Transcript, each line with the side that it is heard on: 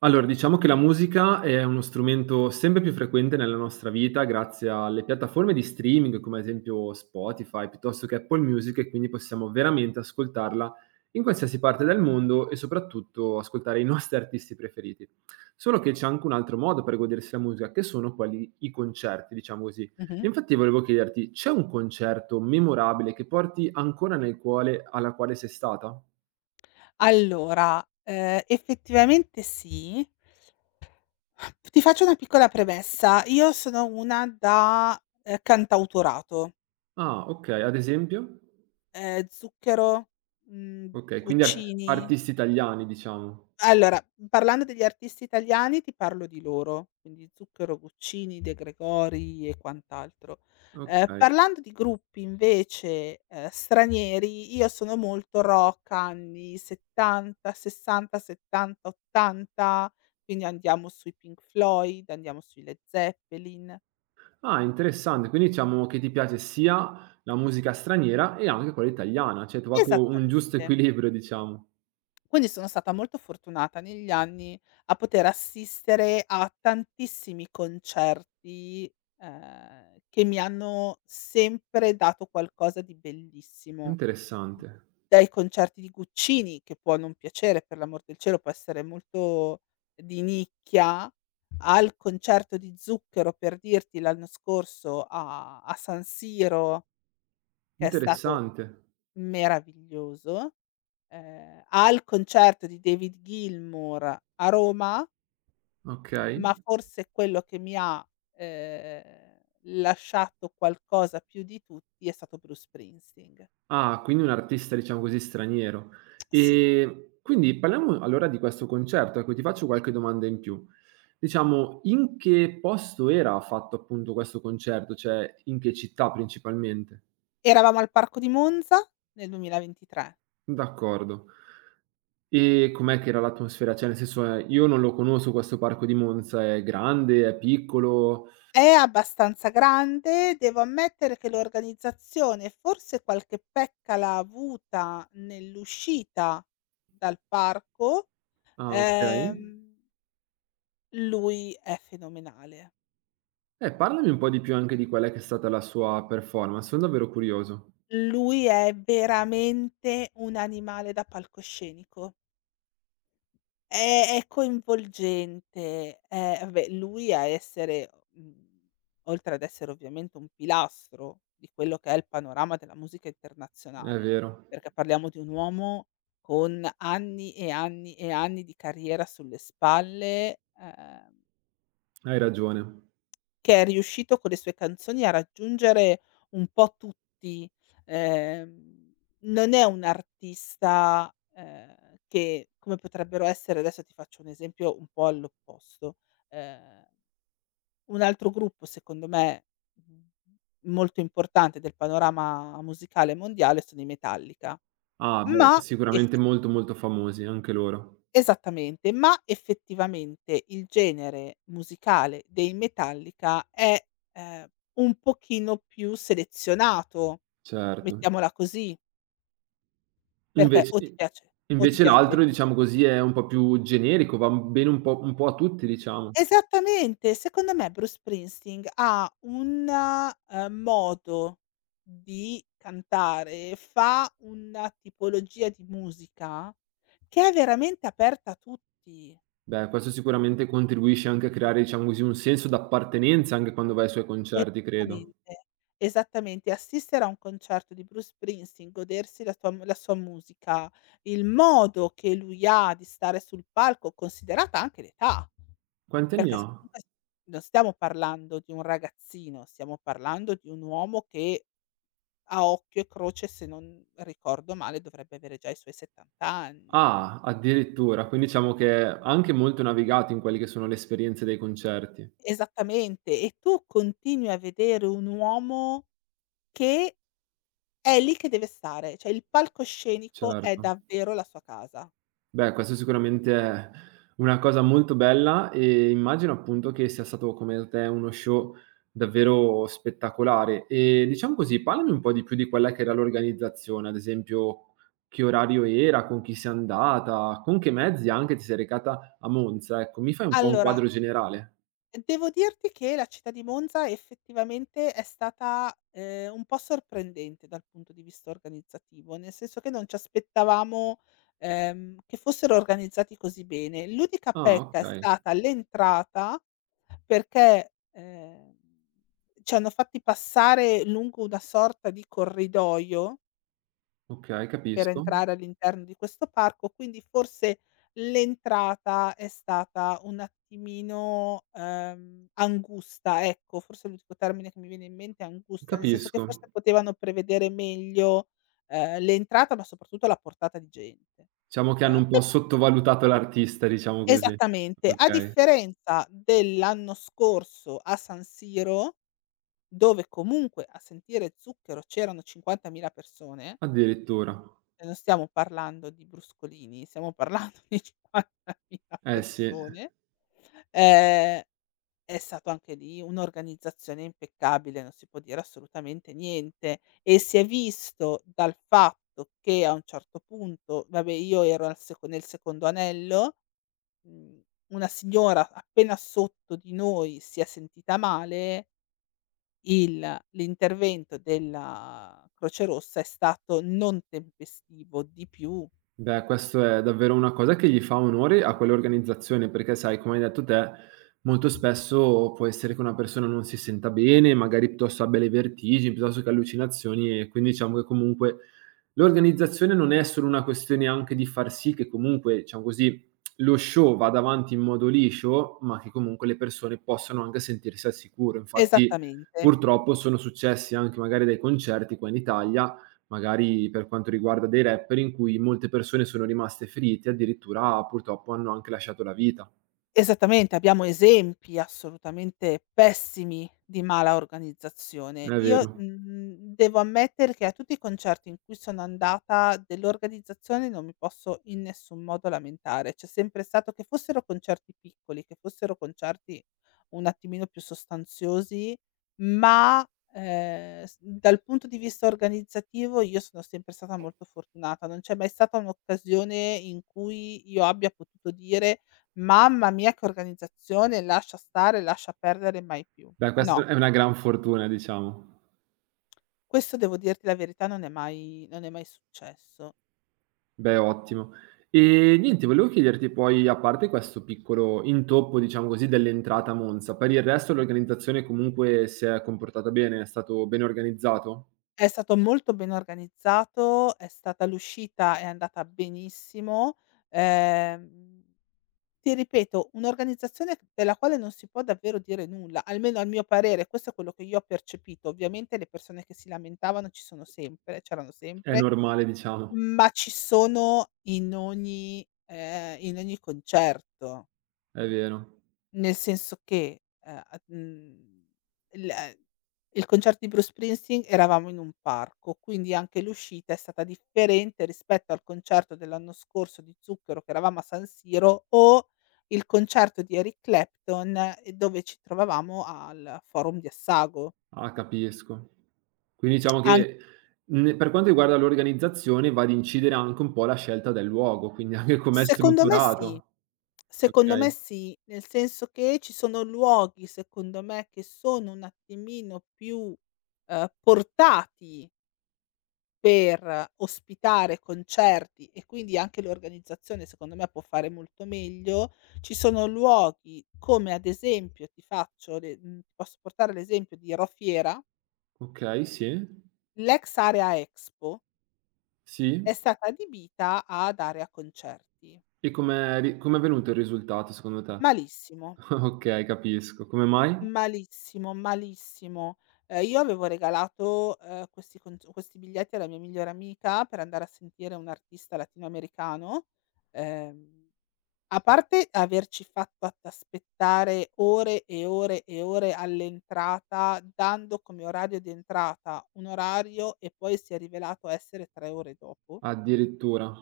right: Allora, diciamo che la musica è uno strumento sempre più frequente nella nostra vita grazie alle piattaforme di streaming come ad esempio Spotify piuttosto che Apple Music e quindi possiamo veramente ascoltarla in qualsiasi parte del mondo e soprattutto ascoltare i nostri artisti preferiti. Solo che c'è anche un altro modo per godersi la musica, che sono quelli i concerti, diciamo così.
left: Mh-mh.
right: E infatti volevo chiederti, c'è un concerto memorabile che porti ancora nel cuore alla quale sei stata?
left: Allora, effettivamente sì. Ti faccio una piccola premessa: io sono una da, cantautorato.
right: Ah, ok, ad esempio?
left: Zucchero.
right: Okay, quindi
left: Guccini.
right: artisti italiani diciamo.
left: Allora, parlando degli artisti italiani ti parlo di loro, quindi Zucchero, Guccini, De Gregori e quant'altro. Ehm,
right: Okay.
left: parlando di gruppi invece, stranieri, io sono molto rock anni '70, '60, '70, '80, quindi andiamo sui Pink Floyd, andiamo sui Led Zeppelin.
right: Ah, interessante, quindi diciamo che ti piace sia la musica straniera e anche quella italiana, cioè hai trovato un giusto
left: Esattamente.
right: equilibrio diciamo.
left: Quindi sono stata molto fortunata negli anni a poter assistere a tantissimi concerti, che mi hanno sempre dato qualcosa di bellissimo.
right: Interessante,
left: Dai concerti di Guccini, che può non piacere, per l'amor del cielo, può essere molto di nicchia, al concerto di Zucchero, per dirti, l'anno scorso a San Siro, che è stato
right: interessante.
left: meraviglioso, al concerto di David Gilmour a Roma.
right: Okay.
left: Ma forse quello che mi ha, ehm, lasciato qualcosa più di tutti è stato Bruce Springsteen.
right: Ah, quindi un artista diciamo così straniero.
left: Sì.
right: Quindi parliamo allora di questo concerto, ecco, ti faccio qualche domanda in più. Diciamo, in che posto era fatto appunto questo concerto, cioè in che città principalmente?
left: Eravamo al Parco di Monza nel 2023.
right: D'accordo. E com'è che era l'atmosfera? Cioè, nel senso, io non lo conosco questo parco di Monza, è grande, è piccolo?
left: È abbastanza grande, devo ammettere che l'organizzazione forse qualche pecca l'ha avuta nell'uscita dal parco.
right: Ah, okay.
left: ehm, Lui è fenomenale.
right: Parlami un po' di più anche di qual è che è stata la sua performance, son davvero curioso.
left: Lui è veramente un animale da palcoscenico. È coinvolgente, è vabbè, lui a essere oltre ad essere ovviamente un pilastro di quello che è il panorama della musica
right: È
left: internazionale,
right: vero,
left: perché parliamo di un uomo con anni e anni e anni di carriera sulle spalle,
right: hai ragione.
left: che è riuscito con le sue canzoni a raggiungere un po' tutti. Ehm, non è un artista, che come potrebbero essere adesso ti faccio un esempio un po' all'opposto, ehm, un altro gruppo secondo me, mhmm, molto importante del panorama musicale mondiale sono i Metallica,
right: Ah, beh,
left: ma.
right: sicuramente molto, molto famosi anche loro.
left: Esattamente, ma effettivamente il genere musicale dei Metallica è, ehm, un pochino più selezionato,
right: Certo.
left: mettiamola così, perché
right: Invece i
left: o ti
right: invece
left: piace Led
right: l'altro, diciamo
left: Zeppelin.
right: così, è un po' più generico, va bene un po' a tutti, diciamo.
left: Esattamente, secondo me Bruce Springsteen ha un modo di cantare, fa una tipologia di musica che è veramente aperta a tutti.
right: Beh, questo sicuramente contribuisce anche a creare, diciamo così, un senso d'appartenenza anche quando vai ai suoi concerti, credo.
left: Esattamente, esattamente. Assistere a un concerto di Bruce Springsteen, godersi la tua mu la sua musica, il modo che lui ha di stare sul palco, considerata anche l'età,
right: Quanti anni
left: perché s
right: ha?
left: comunque s non stiamo parlando di un ragazzino, stiamo parlando di un uomo che a occhio e croce, se non ricordo male, dovrebbe avere già i suoi 70 anni.
right: Ah, addirittura, quindi diciamo che ha anche molto navigato in quelle che sono le esperienze dei concerti.
left: Esattamente, e tu continui a vedere un uomo che è lì che deve stare, cioè il palcoscenico è
right: Certo.
left: davvero la sua casa.
right: Beh, questo sicuramente è una cosa molto bella e immagino appunto che sia stato come te uno show davvero spettacolare. E diciamo così, parlami un po' di più di quella che era l'organizzazione, ad esempio che orario era, con chi sei andata, con che mezzi anche ti sei recata a Monza, ecco, mi fai un po' un
left: Allora,
right: quadro generale?
left: devo dirti che la città di Monza effettivamente è stata, un po' sorprendente dal punto di vista organizzativo, nel senso che non ci aspettavamo, che fossero organizzati così bene. L'unica
right: Ah,
left: pecca è
right: okay,
left: stata l'entrata perché, ci hanno fatti passare lungo una sorta di corridoio
right: okay,
left: per
right: capisco.
left: entrare all'interno di questo parco, quindi forse l'entrata è stata un attimino, angusta, ecco, forse l'unico termine che mi viene in mente è angusta, nel senso che forse
right: Capisco.
left: potevano prevedere meglio, l'entrata, ma soprattutto la portata di gente.
right: Diciamo che hanno un po'
left: Pe
right: sottovalutato l'artista, diciamo così.
left: esattamente, a
right: Okay,
left: differenza dell'anno scorso a San Siro, dove comunque a sentire Zucchero c'erano 50.000 persone.
right: addirittura.
left: E non stiamo parlando di bruscolini, stiamo parlando di 50.000
right: Eh sì.
left: persone. Ehm, è stato anche lì un'organizzazione impeccabile, non si può dire assolutamente niente e si è visto dal fatto che a un certo punto vabbè io ero al seco nel secondo anello, mhmm, una signora appena sotto di noi si è sentita male, il l'intervento della Croce Rossa è stato non tempestivo, di più.
right: Beh, questo è davvero una cosa che gli fa onore a quell'organizzazione, perché sai, come hai detto te, molto spesso può essere che una persona non si senta bene, magari piuttosto abbia le vertigini, piuttosto che allucinazioni, e quindi diciamo che comunque l'organizzazione non è solo una questione anche di far sì che comunque, diciamo così, lo show vada avanti in modo liscio, ma che comunque le persone possano anche sentirsi al sicuro. Infatti,
left: Esattamente.
right: purtroppo sono successi anche magari dai concerti qua in Italia. Magari per quanto riguarda dei rapper in cui molte persone sono rimaste ferite, addirittura purtroppo hanno anche lasciato la vita.
left: Esattamente, abbiamo esempi assolutamente pessimi di mala
right: È
left: organizzazione. Io,
right: vero.
left: devo ammettere che a tutti i concerti in cui sono andata dell'organizzazione non mi posso in nessun modo lamentare. C'è sempre stato che fossero concerti piccoli, che fossero concerti un attimino più sostanziosi, ma, s dal punto di vista organizzativo io sono sempre stata molto fortunata. Non c'è mai stata un'occasione in cui io abbia potuto dire: "Mamma mia che organizzazione, lascia stare, lascia perdere, mai più".
right: Beh, questa
left: No,
right: è una gran fortuna diciamo.
left: questo devo dirti la verità non è mai successo.
right: Beh, ottimo. E niente, volevo chiederti poi, a parte questo piccolo intoppo, diciamo così, dell'entrata a Monza, per il resto l'organizzazione comunque si è comportata bene? È stato ben organizzato?
left: È stato molto ben organizzato, è stata l'uscita è andata benissimo. Ehm, ti ripeto, un'organizzazione della quale non si può davvero dire nulla, almeno al mio parere, questo è quello che io ho percepito. Ovviamente le persone che si lamentavano ci sono sempre c'erano
right: È
left: sempre,
right: normale diciamo,
left: ma ci sono in ogni concerto.
right: è vero.
left: Nel senso che, a mhmm, il ehm, il concerto di Bruce Springsteen eravamo in un parco, quindi anche l'uscita è stata differente rispetto al concerto dell'anno scorso di Zucchero che eravamo a San Siro o il concerto di Eric Clapton, dove ci trovavamo al Forum di Assago.
right: Ah, capisco. Quindi diciamo
left: An
right: che, mhmm, per quanto riguarda l'organizzazione va ad incidere anche un po' la scelta del luogo, quindi anche com'è
left: Secondo me sì,
right: strutturato.
left: secondo me
right: Okay,
left: sì, nel senso che ci sono luoghi, secondo me, che sono un attimino più, portati per ospitare concerti e quindi anche l'organizzazione secondo me può fare molto meglio. Ci sono luoghi come ad esempio ti faccio ti posso portare l'esempio di Rofiera,
right: okay, sì,
left: l'ex Area Expo è
right: sì.
left: stata adibita ad area concerti.
right: E com'è venuto il risultato secondo te?
left: Malissimo,
right: Okay, capisco. Come mai?
left: malissimo, malissimo. Io avevo regalato, questi biglietti alla mia migliore amica per andare a sentire un artista latinoamericano. Ehm A parte averci fatto att aspettare ore e ore e ore all'entrata, dando come orario di entrata un orario e poi si è rivelato essere 3 ore dopo,
right: Addirittura.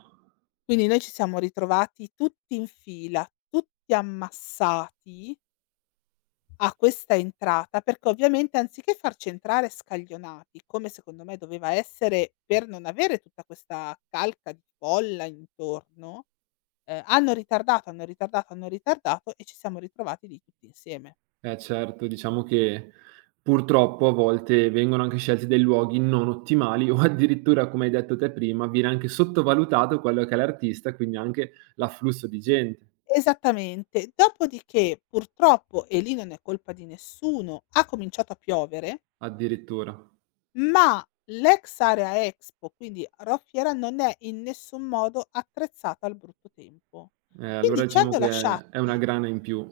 left: quindi noi ci siamo ritrovati tutti in fila, tutti ammassati a questa entrata, perché ovviamente anziché farci entrare scaglionati, come secondo me doveva essere per non avere tutta questa calca di folla intorno. Hanno ritardato, hanno ritardato, hanno ritardato e ci siamo ritrovati lì tutti insieme.
right: Eh certo, diciamo che purtroppo a volte vengono anche scelti dei luoghi non ottimali o addirittura, come hai detto te prima, viene anche sottovalutato quello che è l'artista, quindi anche l'afflusso di gente.
left: Esattamente. Dopodiché purtroppo, e lì non è colpa di nessuno, ha cominciato a piovere,
right: Addirittura.
left: ma l'ex area Expo, quindi Roffiera, non è in nessun modo attrezzata al brutto tempo. Quindi
right: Allora
left: ci
right: diciamo
left: hanno
right: che è una
left: lasciati
right: grana in più.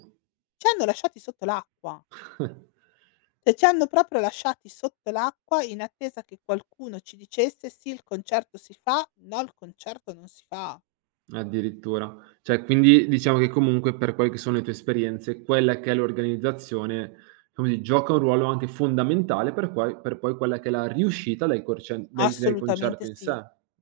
left: ci hanno lasciati sotto l'acqua. Cioè ci hanno proprio lasciati sotto l'acqua in attesa che qualcuno ci dicesse: "Sì, il concerto si fa, no il concerto non si fa".
right: Addirittura. Cioè, quindi diciamo che comunque per quelle che sono le tue esperienze, quella che è l'organizzazione, così, gioca un ruolo anche fondamentale per poi quella che è la riuscita del corcen del del concerto
left: Assolutamente
right: in sé.
left: sì,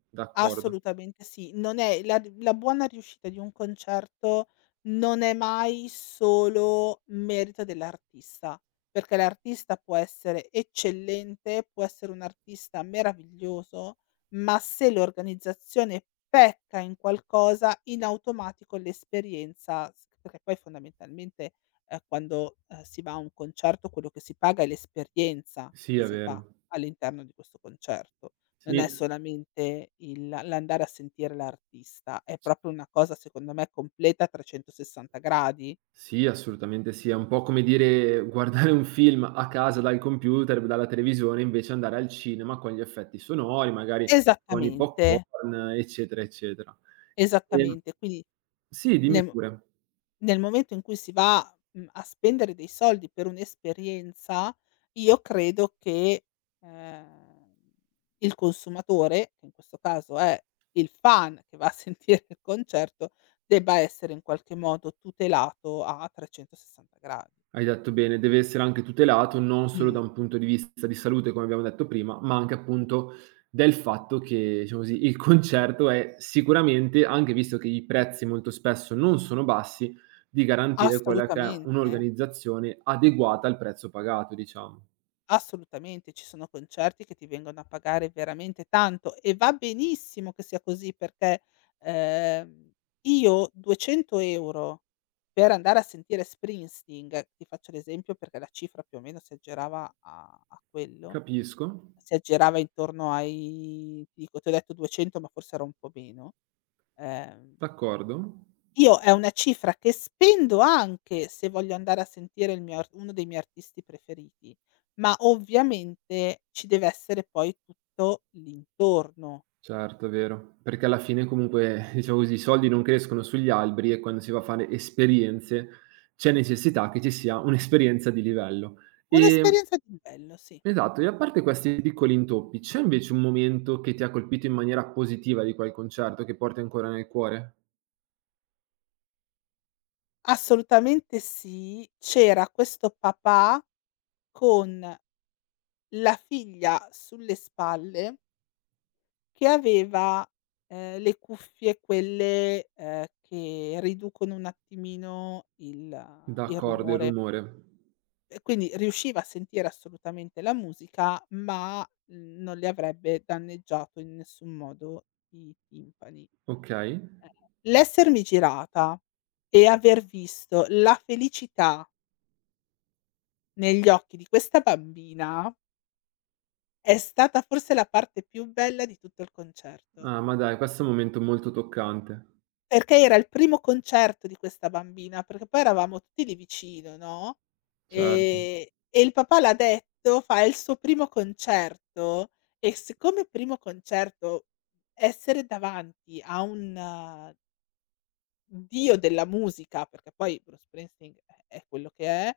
right: D'accordo.
left: assolutamente sì. Non è la buona riuscita di un concerto, non è mai solo merito dell'artista, perché l'artista può essere eccellente, può essere un artista meraviglioso, ma se l'organizzazione pecca in qualcosa, in automatico l'esperienza s perché poi fondamentalmente, quando, si va a un concerto quello che si paga è l'esperienza
right: Sì,
left: che
right: è
left: si fa
right: vero.
left: all'interno di questo concerto. Non
right: Sì.
left: è solamente il l'andare a sentire l'artista, è proprio una cosa secondo me completa a 360 gradi.
right: Sì, assolutamente sì. È un po' come dire guardare un film a casa dal computer, dalla televisione, invece andare al cinema con gli effetti sonori, magari con i
left: Esattamente,
right: popcorn, eccetera, eccetera. Ehm
left: esattamente. Quindi
right: sì, dimmi
left: nel mo
right: pure.
left: nel momento in cui si va, a spendere dei soldi per un'esperienza, io credo che, ehm, il consumatore, che in questo caso è il fan che va a sentire il concerto, debba essere in qualche modo tutelato a 360 gradi.
right: Hai detto bene, deve essere anche tutelato non solo
left: Mh.
right: da un punto di vista di salute, come abbiamo detto prima, ma anche appunto del fatto che, diciamo così, il concerto è sicuramente, anche visto che i prezzi molto spesso non sono bassi, di garantire quella che è
left: Assolutamente,
right: un'organizzazione adeguata al prezzo pagato, diciamo.
left: assolutamente. Ci sono concerti che ti vengono a pagare veramente tanto e va benissimo che sia così perché, ehm, io 200 € per andare a sentire Springsteen, ti faccio l'esempio perché la cifra più o meno si aggirava a quello,
right: Capisco,
left: si aggirava intorno ai ti dico, ti ho detto 200 ma forse era un po' meno. ehm
right: d'accordo.
left: Io è una cifra che spendo anche se voglio andare a sentire il mio ar uno dei miei artisti preferiti, ma ovviamente ci deve essere poi tutto l'intorno.
right: Certo, è vero. Perché alla fine comunque, diciamo così, i soldi non crescono sugli alberi e quando si va a fare esperienze c'è necessità che ci sia un'esperienza di livello. Ehm,
left: Un'esperienza di livello, sì.
right: esatto, e a parte questi piccoli intoppi, c'è invece un momento che ti ha colpito in maniera positiva di quel concerto che porti ancora nel cuore?
left: Assolutamente sì. C'era questo papà con la figlia sulle spalle che aveva, le cuffie quelle, che riducono un attimino il
right: D'accordo, il
left: rumore.
right: rumore.
left: E quindi riusciva a sentire assolutamente la musica, ma, non le avrebbe danneggiato in nessun modo i timpani.
right: Okay.
left: L'essermi girata e aver visto la felicità negli occhi di questa bambina è stata forse la parte più bella di tutto il concerto.
right: Ah, ma dai, questo è un momento molto toccante.
left: Perché era il primo concerto di questa bambina, perché poi eravamo tutti lì vicino, no,
right: Certo,
left: e il papà l'ha detto, fa: "È il suo primo concerto", e siccome primo concerto, essere davanti a un dio della musica, perché poi Bruce Springsteen è quello che è,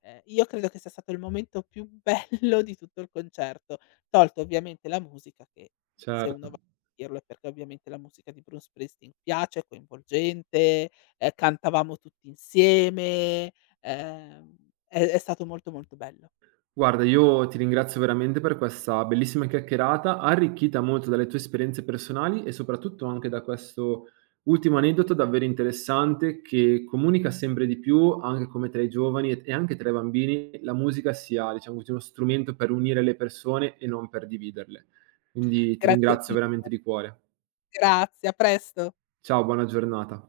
left: io credo che sia stato il momento più bello di tutto il concerto, tolto ovviamente la musica che se uno
right: certo.
left: va a sentirlo è perché ovviamente la musica di Bruce Springsteen piace, è coinvolgente, cantavamo tutti insieme, ehm, è stato molto, molto bello.
right: Guarda, io ti ringrazio veramente per questa bellissima chiacchierata, arricchita molto dalle tue esperienze personali e soprattutto anche da questo ultimo aneddoto davvero interessante che comunica sempre di più, anche come tra i giovani e anche tra i bambini, la musica sia, diciamo così, uno strumento per unire le persone e non per dividerle. Quindi ti
left: Grazie
right: ringrazio
left: mille,
right: veramente di cuore.
left: grazie, a presto.
right: Ciao, buona giornata.